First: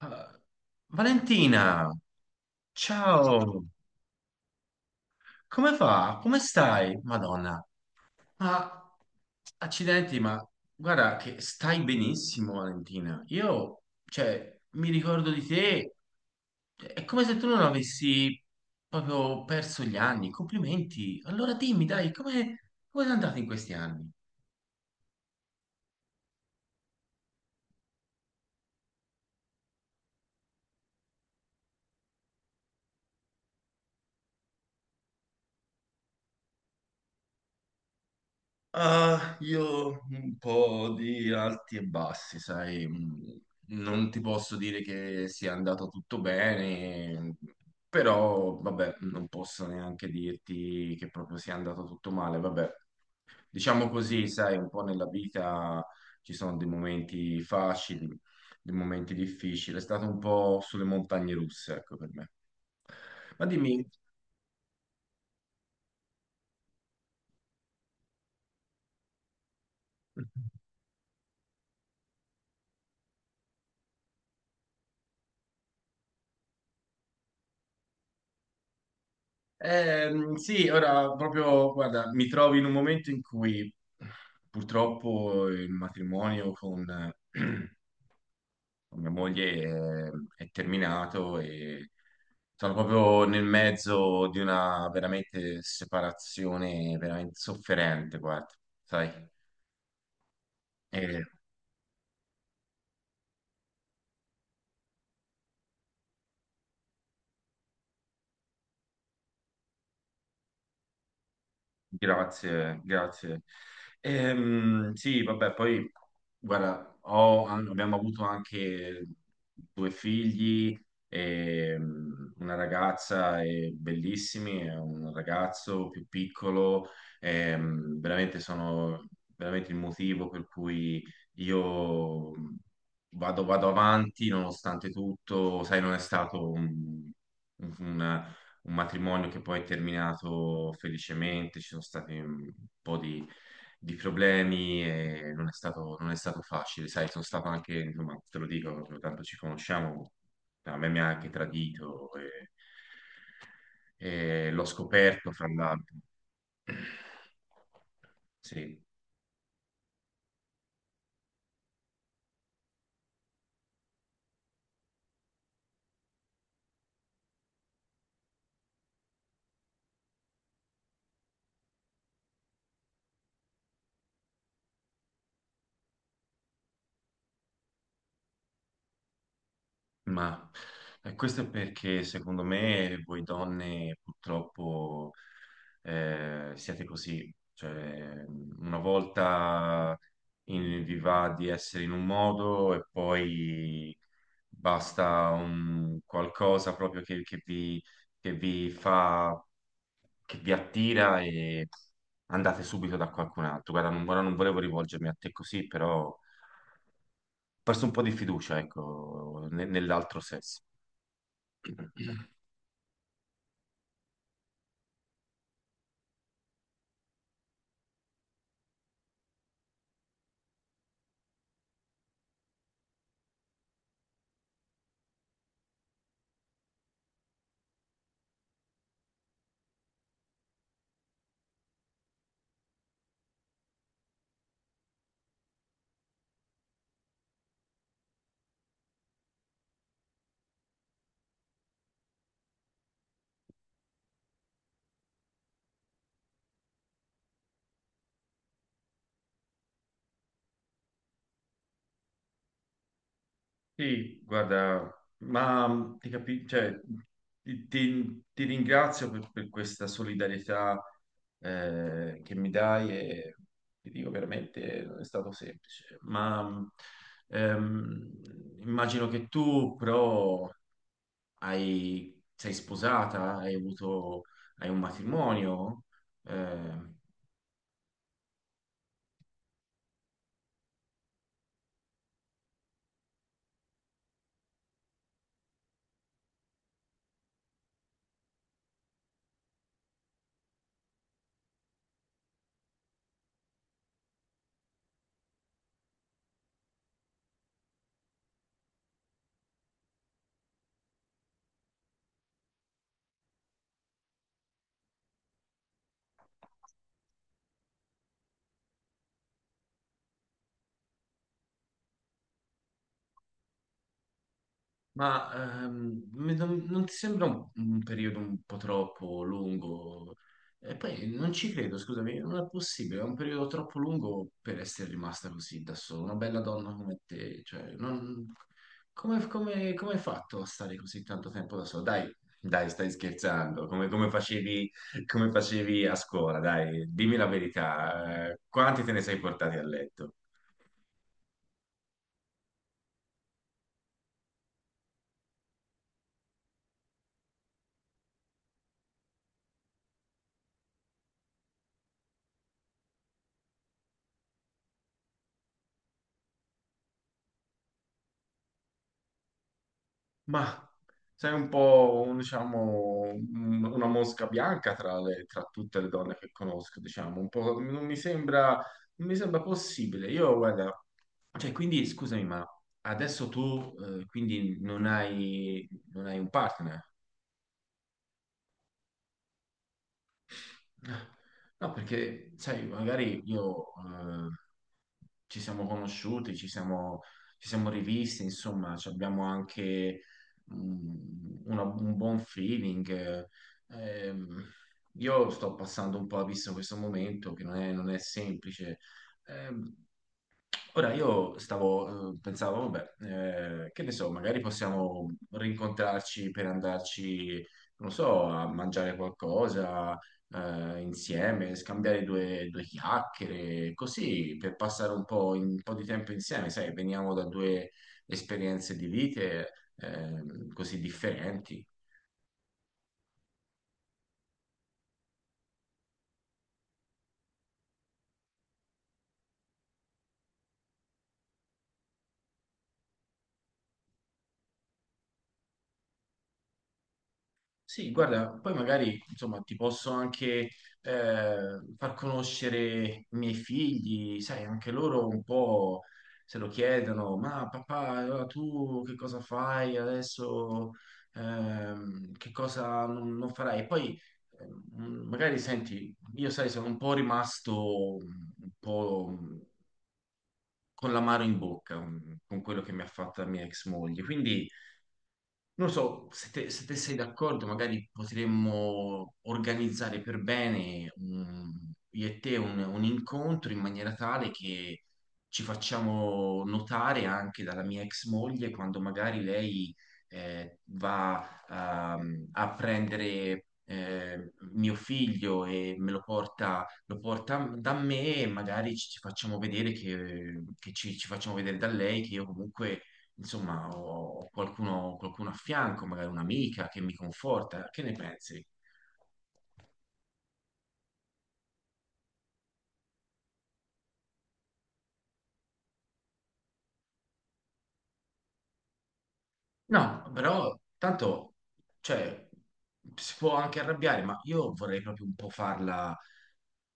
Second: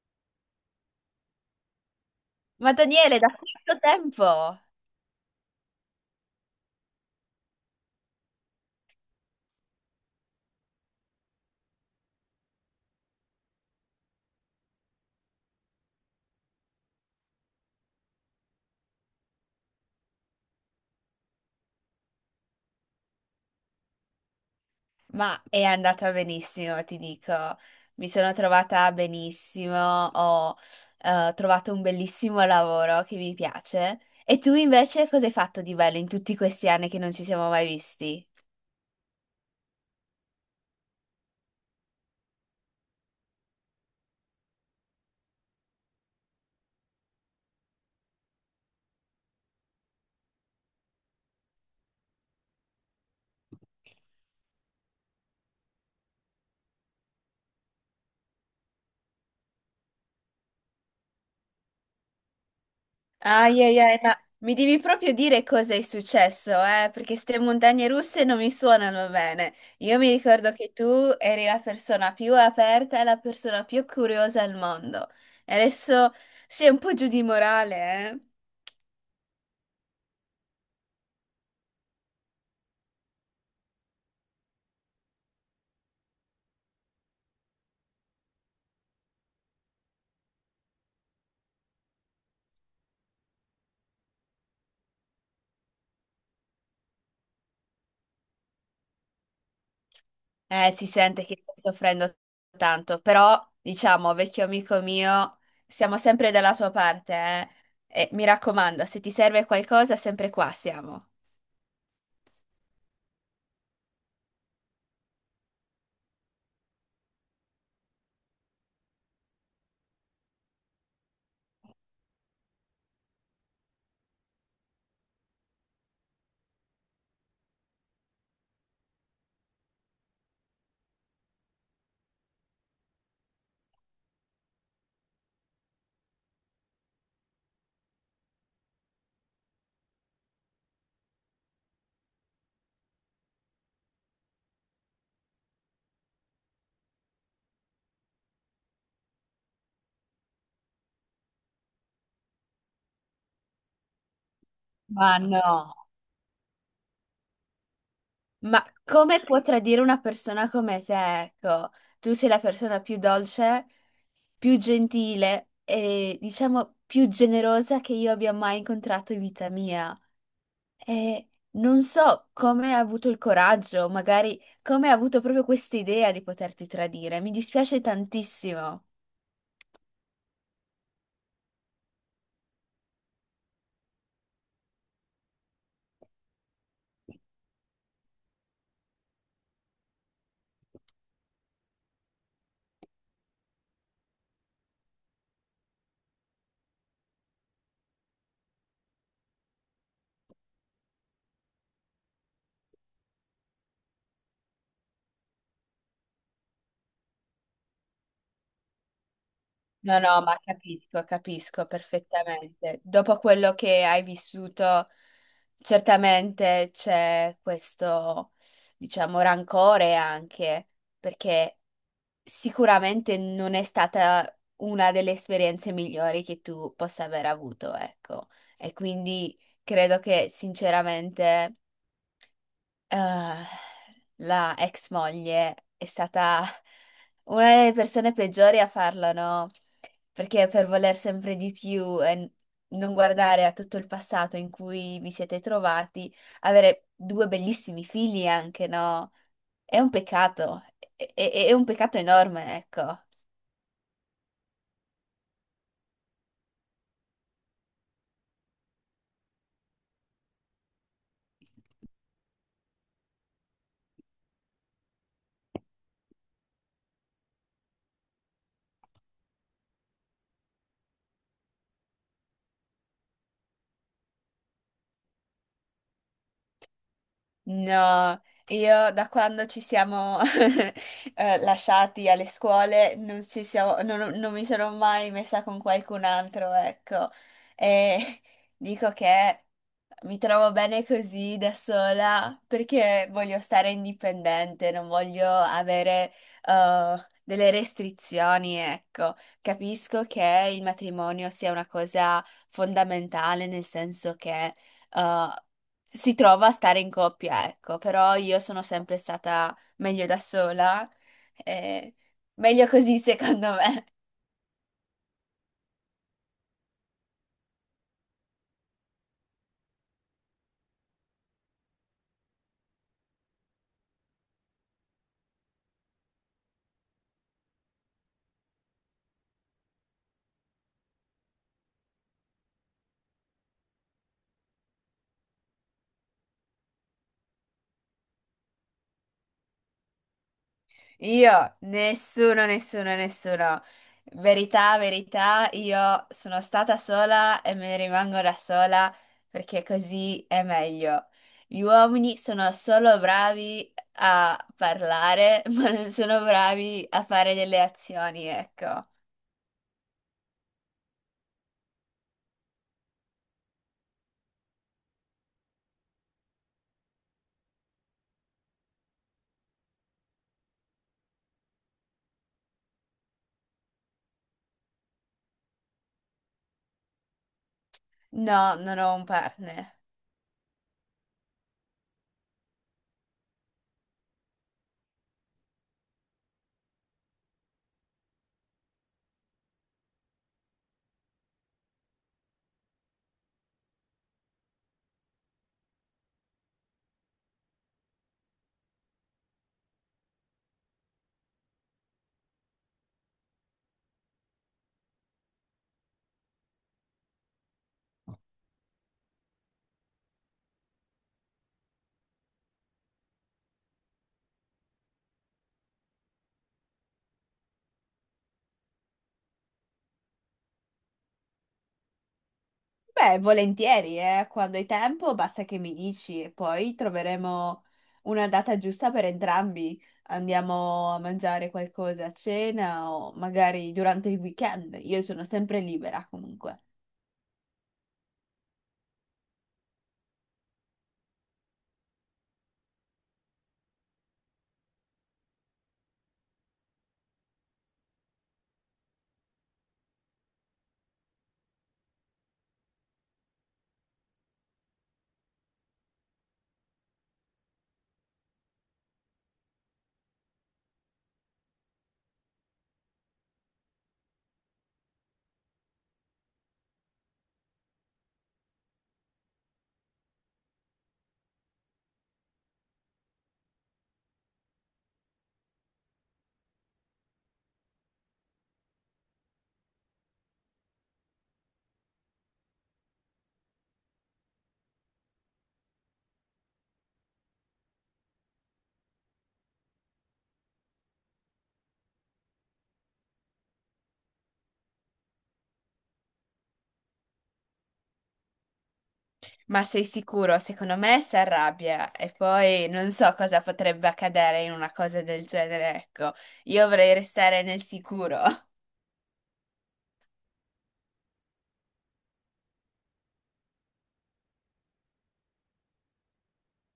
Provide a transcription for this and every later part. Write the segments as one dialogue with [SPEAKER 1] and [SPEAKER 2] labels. [SPEAKER 1] Ah, Valentina,
[SPEAKER 2] Ma Daniele, da
[SPEAKER 1] ciao,
[SPEAKER 2] quanto tempo?
[SPEAKER 1] come va? Come stai? Madonna, ma accidenti, guarda che stai benissimo, Valentina. Io, cioè, mi ricordo di te, è come se tu non avessi proprio perso gli anni. Complimenti. Allora dimmi, dai, come sei andato in questi anni?
[SPEAKER 2] Ma è andata benissimo, ti dico. Mi sono trovata benissimo, ho trovato un bellissimo lavoro che mi piace. E tu invece cosa hai fatto di bello in tutti questi anni che non ci siamo mai visti?
[SPEAKER 1] Ah, io un po' di alti e bassi, sai, non ti posso dire che sia andato tutto bene, però vabbè, non posso neanche dirti che proprio sia andato tutto male, vabbè. Diciamo così, sai, un po' nella vita ci sono dei momenti facili, dei momenti difficili, è stato un po' sulle montagne russe, ecco per me. Ma
[SPEAKER 2] Ai ai
[SPEAKER 1] dimmi,
[SPEAKER 2] ai, ma mi devi proprio dire cosa è successo, eh? Perché queste montagne russe non mi suonano bene. Io mi ricordo che tu eri la persona più aperta e la persona più curiosa al mondo. E adesso sei un po' giù di morale, eh?
[SPEAKER 1] Sì, ora proprio, guarda, mi trovo in un momento in cui purtroppo il matrimonio con, eh, con mia moglie è terminato e sono proprio nel mezzo di una veramente separazione veramente sofferente, guarda, sai?
[SPEAKER 2] Si sente che stai soffrendo tanto, però, diciamo, vecchio amico mio, siamo sempre dalla tua parte, eh? E mi raccomando, se ti serve qualcosa, sempre qua siamo.
[SPEAKER 1] Grazie, grazie. Sì, vabbè, poi, guarda, abbiamo avuto anche due figli, e, una ragazza e bellissimi, e un ragazzo più piccolo, veramente sono veramente il motivo per cui io vado avanti nonostante tutto, sai, non è stato un matrimonio che poi è terminato felicemente, ci sono stati un po' di problemi e non è stato, non è stato facile, sai, sono stato anche, insomma, te lo dico, tanto ci conosciamo, a me mi ha anche tradito e l'ho
[SPEAKER 2] Ma
[SPEAKER 1] scoperto
[SPEAKER 2] no.
[SPEAKER 1] fra l'altro.
[SPEAKER 2] Ma
[SPEAKER 1] Sì.
[SPEAKER 2] come può tradire una persona come te? Ecco, tu sei la persona più dolce, più gentile e diciamo più generosa che io abbia mai incontrato in vita mia. E non so come ha avuto il coraggio, magari come ha avuto proprio questa idea di poterti tradire. Mi dispiace tantissimo.
[SPEAKER 1] Ma questo è perché secondo me voi donne purtroppo siete così, cioè una volta vi va di essere in un modo e poi basta un qualcosa proprio che vi fa, che vi attira e andate subito da qualcun altro. Guarda, non, ora non volevo rivolgermi a te così, però ho perso un po' di fiducia, ecco,
[SPEAKER 2] No,
[SPEAKER 1] nell'altro
[SPEAKER 2] no, ma
[SPEAKER 1] sesso.
[SPEAKER 2] capisco, capisco perfettamente. Dopo quello che hai vissuto, certamente c'è questo, diciamo, rancore anche, perché sicuramente non è stata una delle esperienze migliori che tu possa aver avuto, ecco. E quindi credo che sinceramente eh, la ex moglie è stata una delle persone peggiori a farlo, no? Perché per voler sempre di più e non guardare a tutto il passato in cui vi siete trovati, avere due bellissimi figli anche, no? È un peccato, è un peccato enorme, ecco.
[SPEAKER 1] Sì, guarda, cioè, ti ringrazio per questa solidarietà che mi dai e ti dico veramente non è stato semplice, ma ehm, immagino che tu però sei sposata, hai avuto, hai un matrimonio, eh.
[SPEAKER 2] No, io da quando ci siamo lasciati alle scuole non, ci siamo- non- non mi sono mai messa con qualcun altro, ecco. E dico che mi trovo bene così da sola perché voglio stare indipendente, non voglio avere delle restrizioni, ecco. Capisco che il matrimonio sia una cosa fondamentale, nel senso che eh, si trova a stare in coppia, ecco, però io sono sempre stata meglio da sola, eh, meglio così secondo me.
[SPEAKER 1] Ma non, non ti sembra un periodo un po' troppo lungo? E poi non ci credo, scusami, non è possibile, è un periodo troppo lungo per essere rimasta così da sola, una bella donna come te, cioè, come, come hai fatto a stare così tanto tempo da sola? Dai, dai, stai scherzando, come, come facevi a scuola, dai, dimmi la verità, quanti te ne sei portati a letto?
[SPEAKER 2] Io, nessuno, nessuno, nessuno. Verità, verità, io sono stata sola e me ne rimango da sola perché così è meglio. Gli uomini sono solo bravi a parlare, ma non sono bravi a fare delle azioni, ecco.
[SPEAKER 1] Ma sei un po', diciamo, una mosca bianca tra, tra tutte le donne che conosco, diciamo, un po', non mi sembra, non mi sembra possibile. Io, guarda, cioè, quindi, scusami, ma adesso tu, quindi non hai, non hai un partner?
[SPEAKER 2] No, non ho un partner.
[SPEAKER 1] No, perché, sai, magari io ci siamo conosciuti, ci siamo rivisti, insomma, ci abbiamo anche un buon feeling, Ehm, io sto passando un po' a vista questo momento che non è, non è semplice. Ehm, Ora io stavo, pensavo, vabbè, che ne so, magari possiamo rincontrarci per andarci, non so, a mangiare qualcosa, insieme, scambiare due, due chiacchiere, così per passare un po', un po' di tempo insieme, sai, veniamo da due esperienze di vite, così differenti.
[SPEAKER 2] Beh, volentieri, eh. Quando hai tempo basta che mi dici e poi troveremo una data giusta per entrambi. Andiamo a mangiare qualcosa a cena o magari durante il weekend. Io sono sempre libera comunque.
[SPEAKER 1] Sì, guarda, poi magari insomma ti posso anche far conoscere i miei figli, sai, anche loro un po' se lo chiedono, ma papà, allora tu che cosa fai adesso? Che cosa non, non farai? Poi magari senti, io sai, sono un po' rimasto un po' con l'amaro in bocca, con quello che mi ha fatto la mia ex moglie, quindi non so, se te, se te sei d'accordo, magari potremmo organizzare per bene io e te un incontro in maniera tale che ci facciamo notare anche dalla mia ex moglie quando magari lei va a prendere mio figlio e me lo porta da me e magari ci, ci facciamo vedere che ci, ci facciamo vedere da lei che io comunque insomma, ho ho qualcuno, qualcuno a fianco, magari un'amica che mi conforta. Che ne pensi?
[SPEAKER 2] Ma sei sicuro? Secondo me si arrabbia e poi non so cosa potrebbe accadere in una cosa del genere, ecco. Io vorrei restare nel sicuro.
[SPEAKER 1] No, però tanto, cioè, si può anche arrabbiare, ma io vorrei proprio un po' farla,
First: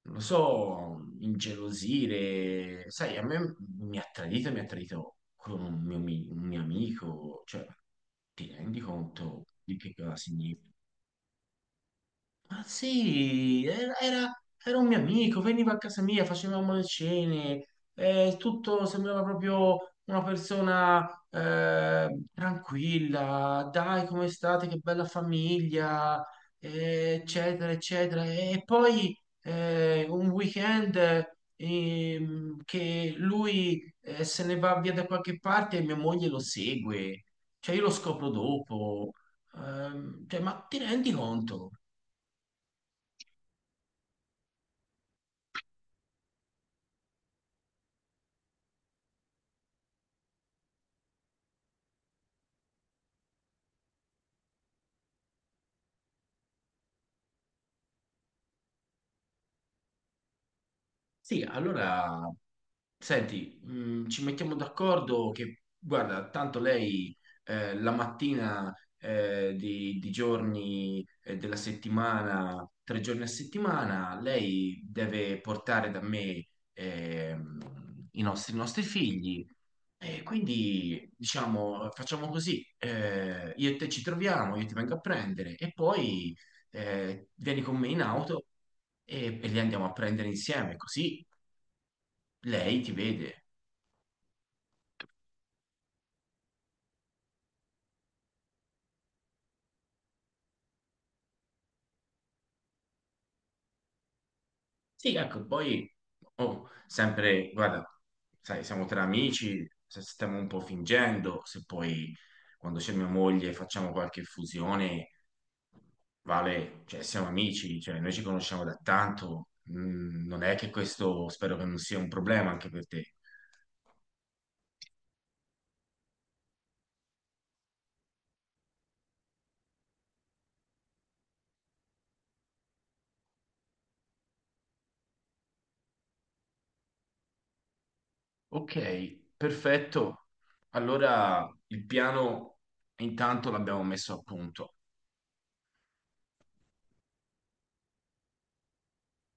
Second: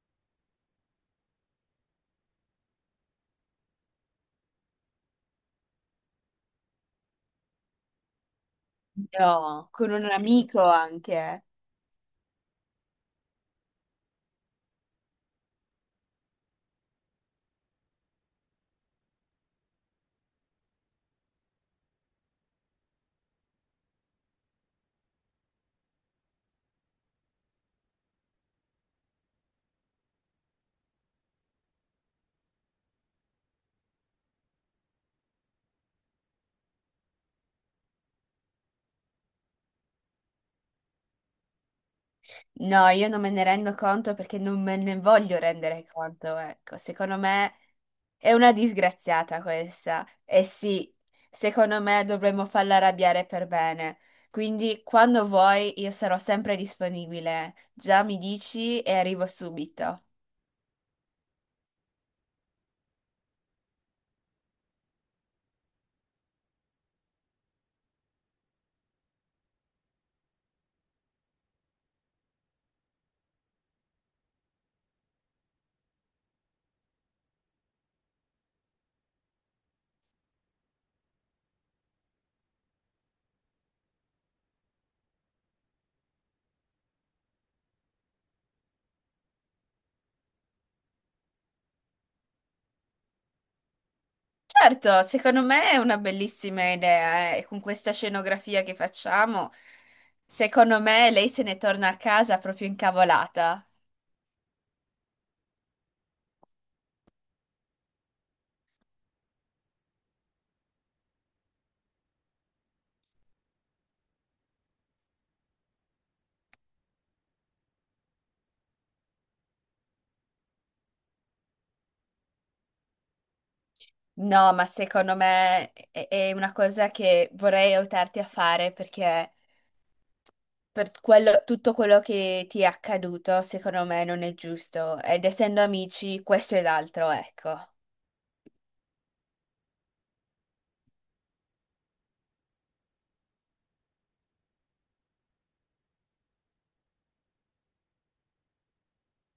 [SPEAKER 1] non lo so, ingelosire. Sai, a me mi ha tradito con un mio, un mio amico, cioè, ti rendi conto
[SPEAKER 2] No,
[SPEAKER 1] di
[SPEAKER 2] con
[SPEAKER 1] che
[SPEAKER 2] un
[SPEAKER 1] cosa
[SPEAKER 2] amico
[SPEAKER 1] significa?
[SPEAKER 2] anche.
[SPEAKER 1] Ma sì, era, era un mio amico, veniva a casa mia, facevamo le cene, tutto sembrava proprio una persona tranquilla, dai, come state, che bella famiglia, eccetera, eccetera. E poi un weekend che lui se ne va via da qualche parte e mia moglie lo segue, cioè io lo scopro dopo. Cioè, ma ti rendi conto?
[SPEAKER 2] No, io non me ne rendo conto perché non me ne voglio rendere conto, ecco. Secondo me è una disgraziata questa. E sì, secondo me dovremmo farla arrabbiare per bene. Quindi quando vuoi io sarò sempre disponibile. Già mi dici e arrivo subito.
[SPEAKER 1] Sì, allora, senti, ci mettiamo d'accordo che, guarda, tanto lei la mattina di giorni della settimana, 3 giorni a settimana, lei deve portare da me ehm, i nostri figli e quindi, diciamo, facciamo così, io e te ci troviamo, io ti vengo a prendere e poi vieni con me in auto e li andiamo a prendere insieme, così lei ti vede.
[SPEAKER 2] Certo, secondo me è una bellissima idea, eh. E con questa scenografia che facciamo, secondo me lei se ne torna a casa proprio incavolata.
[SPEAKER 1] Sì, ecco, poi oh, sempre, guarda, sai, siamo tra amici, se stiamo un po' fingendo, se poi quando c'è mia moglie facciamo qualche fusione, vale, cioè siamo amici, cioè noi ci conosciamo da tanto, non è che questo spero che non sia un problema anche per te.
[SPEAKER 2] No, ma secondo me è una cosa che vorrei aiutarti a fare perché tutto quello che ti è accaduto, secondo me non è giusto. Ed essendo amici, questo ed altro, ecco.
[SPEAKER 1] Ok, perfetto. Allora il piano intanto l'abbiamo messo a punto.